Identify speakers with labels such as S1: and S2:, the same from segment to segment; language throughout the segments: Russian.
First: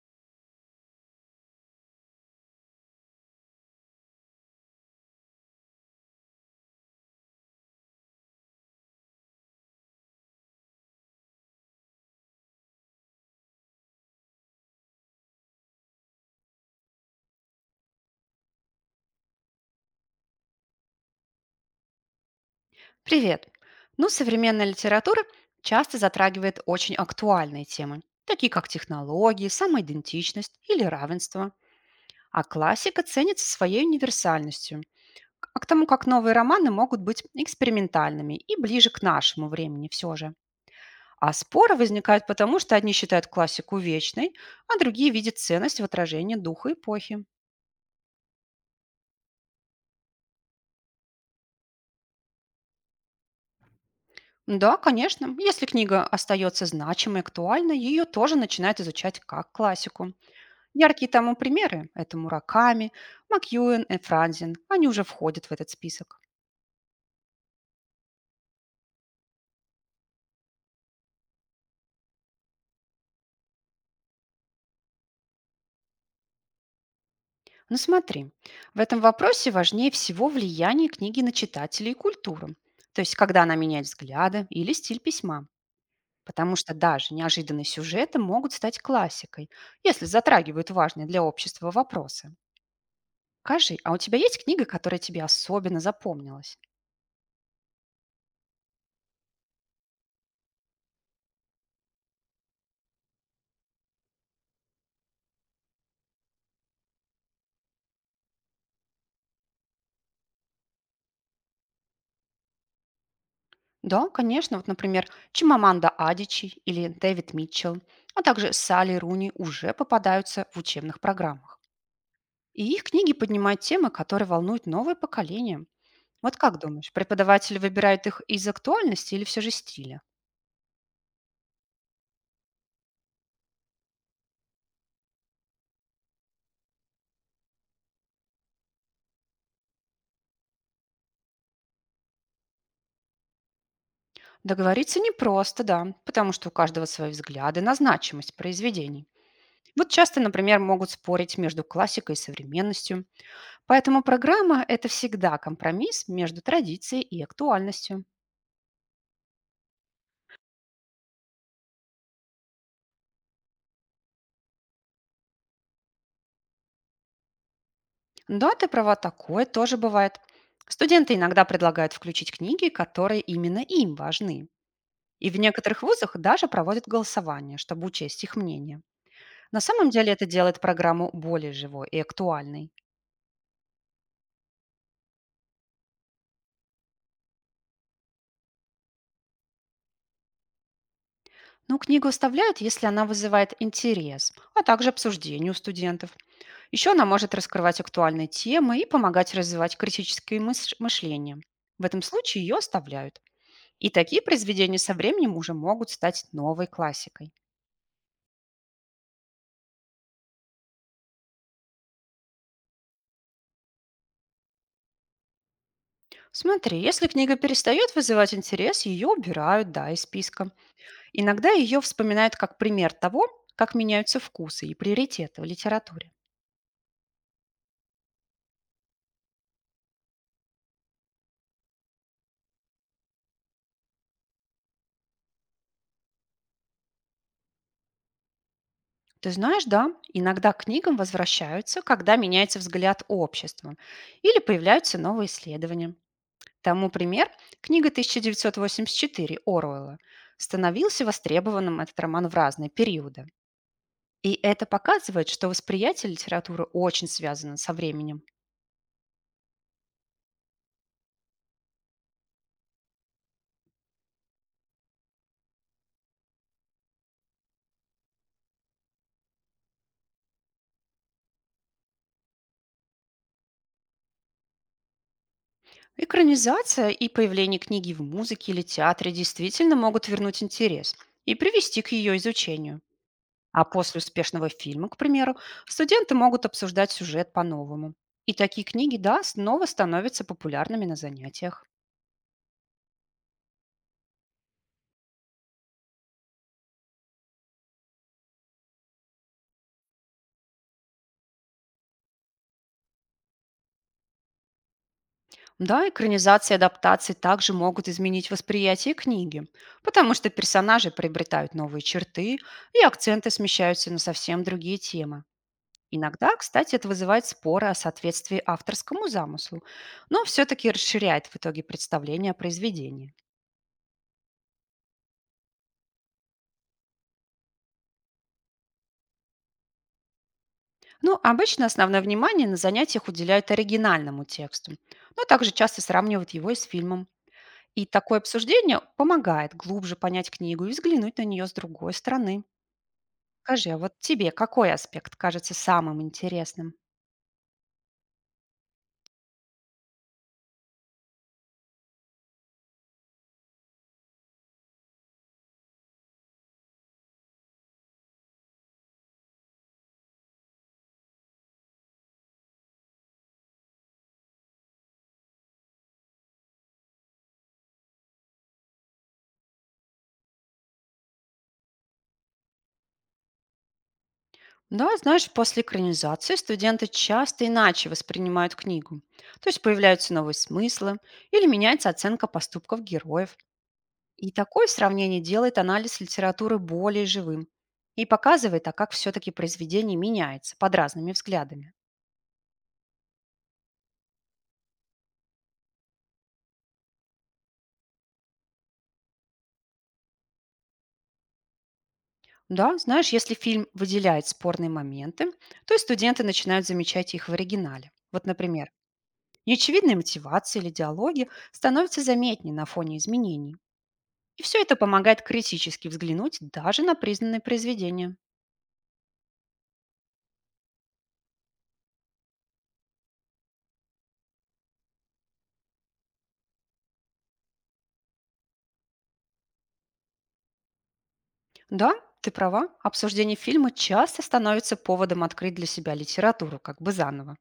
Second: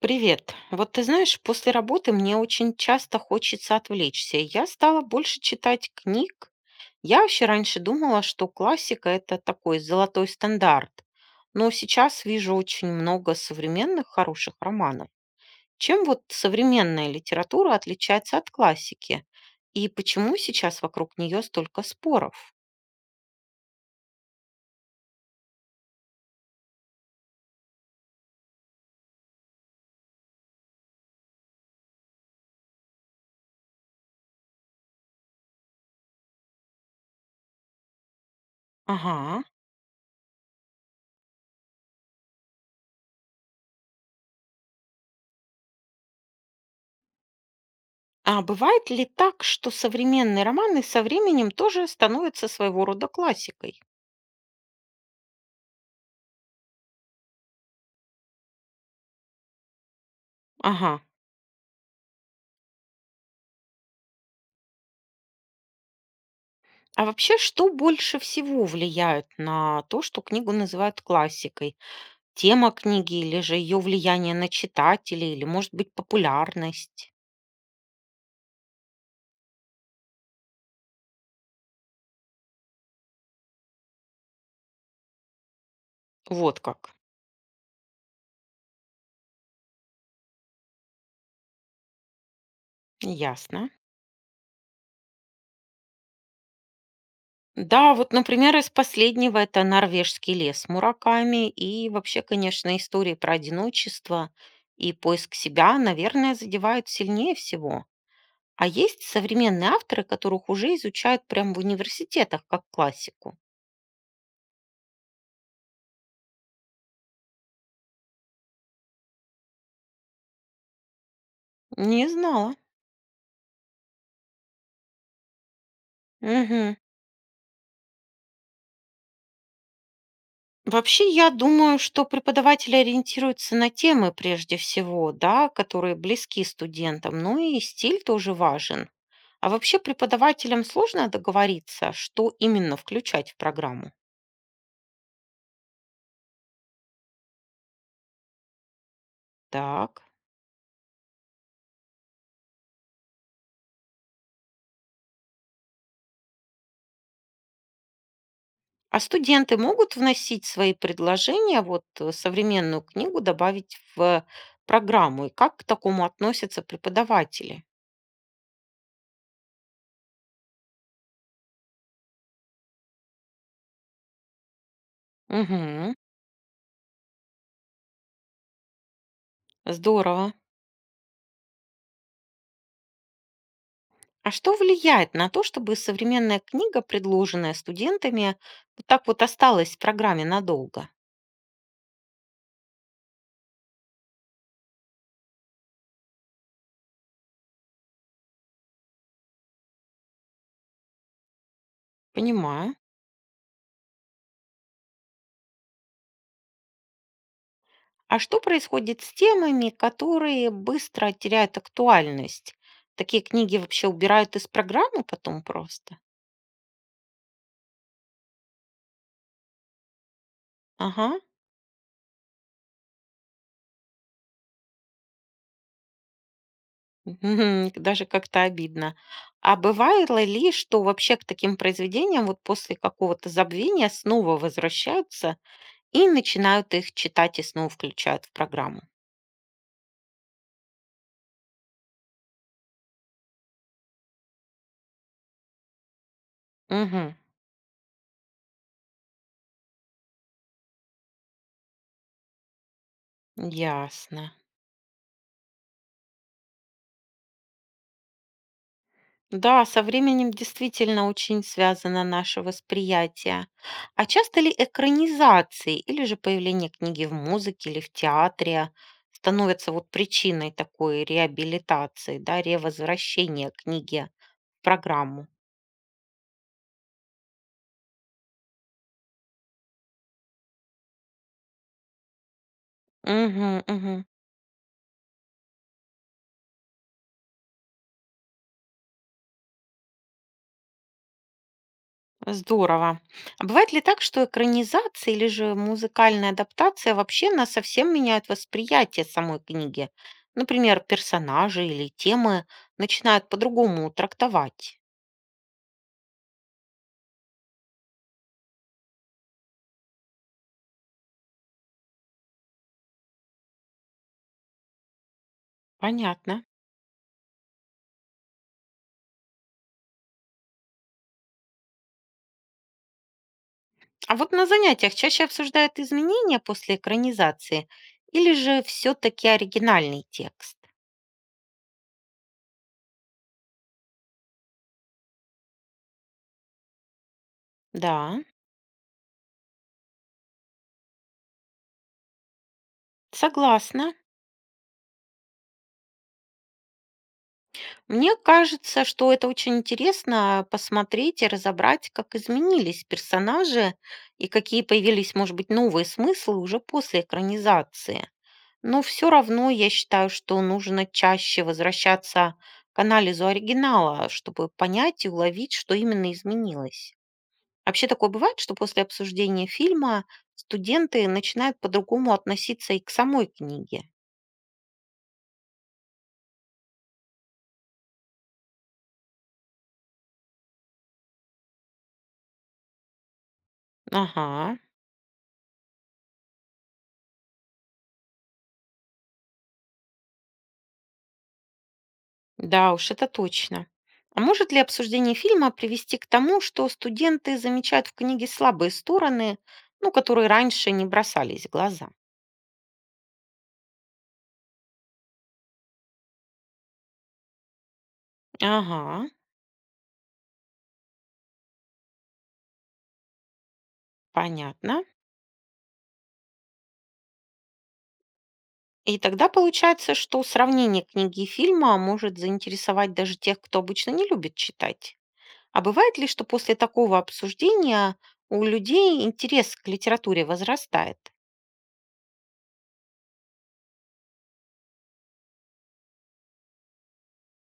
S1: Привет. Вот, ты знаешь, после работы мне очень часто хочется отвлечься. Я стала больше читать книг. Я вообще раньше думала, что классика — это такой золотой стандарт. Но сейчас вижу очень много современных хороших романов. Чем вот современная литература отличается от классики? И почему сейчас вокруг нее столько споров?
S2: Привет! Ну, современная литература часто затрагивает очень актуальные темы, такие как технологии, самоидентичность или равенство. А классика ценится своей универсальностью, а к тому, как новые романы могут быть экспериментальными и ближе к
S1: Ага.
S2: нашему времени все же. А споры возникают потому, что одни считают классику вечной, а другие видят ценность в отражении духа эпохи.
S1: А бывает ли так, что современные романы со временем тоже становятся своего рода классикой?
S2: Да, конечно, если книга остается значимой и актуальной, ее тоже начинают изучать как классику.
S1: Ага.
S2: Яркие тому примеры– это Мураками, Макьюэн и Франзин. Они уже входят в этот список.
S1: А вообще, что больше всего влияет на то, что книгу называют классикой? Тема книги или же ее влияние на читателей, или, может быть, популярность?
S2: Но смотри, в этом вопросе важнее всего влияние книги на читателей и культуру, то есть когда она меняет взгляды или стиль письма. Потому
S1: Вот
S2: что
S1: как.
S2: даже неожиданные сюжеты могут стать классикой, если затрагивают важные для общества вопросы.
S1: Ясно.
S2: Скажи, а у тебя есть книга, которая тебе особенно запомнилась?
S1: Да, вот, например, из последнего это «Норвежский лес» Мураками, и вообще, конечно, истории про одиночество и поиск себя, наверное, задевают сильнее всего. А есть современные авторы, которых уже изучают прямо в университетах как классику?
S2: Да, конечно. Вот, например, Чимаманда Адичи или Дэвид Митчелл, а также Салли Руни уже попадаются в учебных программах.
S1: Не знала.
S2: И их книги поднимают темы, которые волнуют новое поколение. Вот как
S1: Мгм.
S2: думаешь, преподаватели выбирают их из актуальности или все же стиля?
S1: Вообще, я думаю, что преподаватели ориентируются на темы прежде всего, да, которые близки студентам, ну и стиль тоже важен. А вообще преподавателям сложно договориться, что именно включать в программу.
S2: Договориться непросто, да, потому что у каждого свои взгляды на значимость произведений. Вот
S1: Так.
S2: часто, например, могут спорить между классикой и современностью. Поэтому программа– это всегда компромисс между традицией и актуальностью.
S1: А студенты могут вносить свои предложения, вот современную книгу добавить в программу, и как к такому относятся преподаватели?
S2: Да, ты права, такое тоже бывает. Студенты иногда предлагают включить книги, которые именно им важны. И в некоторых
S1: Угу,
S2: вузах даже проводят голосование, чтобы учесть их мнение. На самом деле это
S1: здорово.
S2: делает программу более живой и актуальной.
S1: А что влияет на то, чтобы современная книга, предложенная студентами, вот так вот осталась в программе надолго?
S2: Но книгу оставляют, если она вызывает интерес, а также обсуждение у студентов. Еще она может раскрывать актуальные темы и помогать развивать критическое мышление. В этом случае ее
S1: Понимаю.
S2: оставляют. И такие произведения со временем уже могут стать новой классикой.
S1: А что происходит с темами, которые быстро теряют актуальность? Такие книги вообще убирают из программы потом просто?
S2: Смотри, если книга перестает вызывать интерес, ее убирают, да, из списка.
S1: Ага.
S2: Иногда ее вспоминают как пример того, как меняются вкусы и приоритеты в литературе.
S1: Мгм. Даже как-то обидно. А бывало ли, что вообще к таким произведениям вот после какого-то забвения снова возвращаются и начинают их читать и снова включают в программу?
S2: Ты знаешь, да, иногда к книгам возвращаются, когда меняется взгляд общества или появляются новые исследования. Тому
S1: Мгм.
S2: пример– книга 1984 Оруэлла. Становился востребованным этот роман в разные периоды.
S1: Ясно.
S2: И это показывает, что восприятие литературы очень связано со временем.
S1: Да, со временем действительно очень связано наше восприятие. А часто ли экранизации или же появление книги в музыке или в театре становятся вот причиной такой реабилитации, да, ревозвращения книги в программу?
S2: Экранизация и появление книги в музыке или театре действительно могут вернуть интерес и привести к ее изучению. А после
S1: Угу,
S2: успешного фильма, к примеру, студенты могут обсуждать сюжет по-новому. И такие книги, да, снова становятся популярными на занятиях.
S1: здорово. А бывает ли так, что экранизация или же музыкальная адаптация вообще на совсем меняют восприятие самой книги? Например, персонажи или темы начинают по-другому трактовать.
S2: Да, экранизации и адаптации также могут изменить восприятие книги, потому что персонажи приобретают новые черты и акценты смещаются на совсем другие темы. Иногда,
S1: Понятно.
S2: кстати, это вызывает споры о соответствии авторскому замыслу, но все-таки расширяет в итоге представление о произведении.
S1: А вот на занятиях чаще обсуждают изменения после экранизации или же все-таки оригинальный текст?
S2: Ну, обычно основное внимание на занятиях уделяют оригинальному тексту, но также часто сравнивают его и с фильмом. И такое
S1: Да,
S2: обсуждение помогает глубже понять книгу и взглянуть на нее с другой стороны. Скажи, а вот
S1: согласна.
S2: тебе какой аспект кажется самым интересным?
S1: Мне кажется, что это очень интересно посмотреть и разобрать, как изменились персонажи и какие появились, может быть, новые смыслы уже после экранизации. Но все равно я считаю, что нужно чаще возвращаться к анализу оригинала, чтобы понять и уловить, что именно изменилось. Вообще такое бывает, что после обсуждения фильма студенты начинают по-другому относиться и к самой книге.
S2: Да, знаешь, после экранизации студенты часто иначе воспринимают книгу. То есть появляются новые смыслы или меняется оценка поступков героев. И
S1: Ага.
S2: такое сравнение делает анализ литературы более живым и показывает, а как все-таки произведение меняется под разными взглядами.
S1: Да уж, это точно. А может ли обсуждение фильма привести к тому, что студенты замечают в книге слабые стороны, ну, которые раньше не бросались в глаза?
S2: Да, знаешь, если фильм выделяет спорные моменты, то и студенты начинают замечать их в оригинале. Вот, например,
S1: Ага,
S2: неочевидные мотивации или диалоги становятся заметнее на фоне изменений. И все это
S1: понятно.
S2: помогает критически взглянуть даже на признанные произведения.
S1: И тогда получается, что сравнение книги и фильма может заинтересовать даже тех, кто обычно не любит читать. А бывает ли, что после такого обсуждения у людей интерес к литературе возрастает?
S2: Да, ты права, обсуждение фильма часто становится поводом открыть для себя литературу, как бы заново.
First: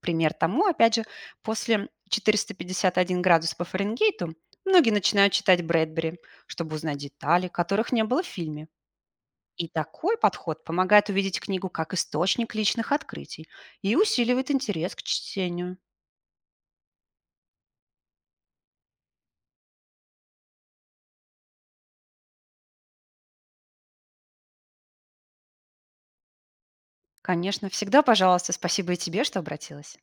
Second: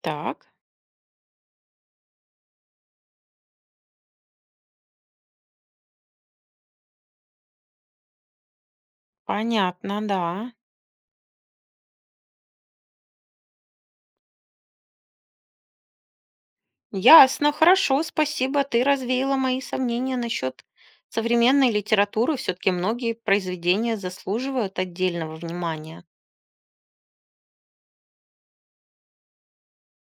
S2: Пример
S1: Так,
S2: тому, опять же, после 451 градус по Фаренгейту многие начинают читать Брэдбери, чтобы узнать детали, которых не было в фильме. И
S1: понятно,
S2: такой
S1: да.
S2: подход помогает увидеть книгу как источник личных открытий и усиливает интерес к чтению.
S1: Ясно, хорошо, спасибо. Ты развеяла мои сомнения насчет современной литературы. Все-таки многие произведения заслуживают отдельного внимания.
S2: Конечно, всегда, пожалуйста, спасибо и тебе, что обратилась.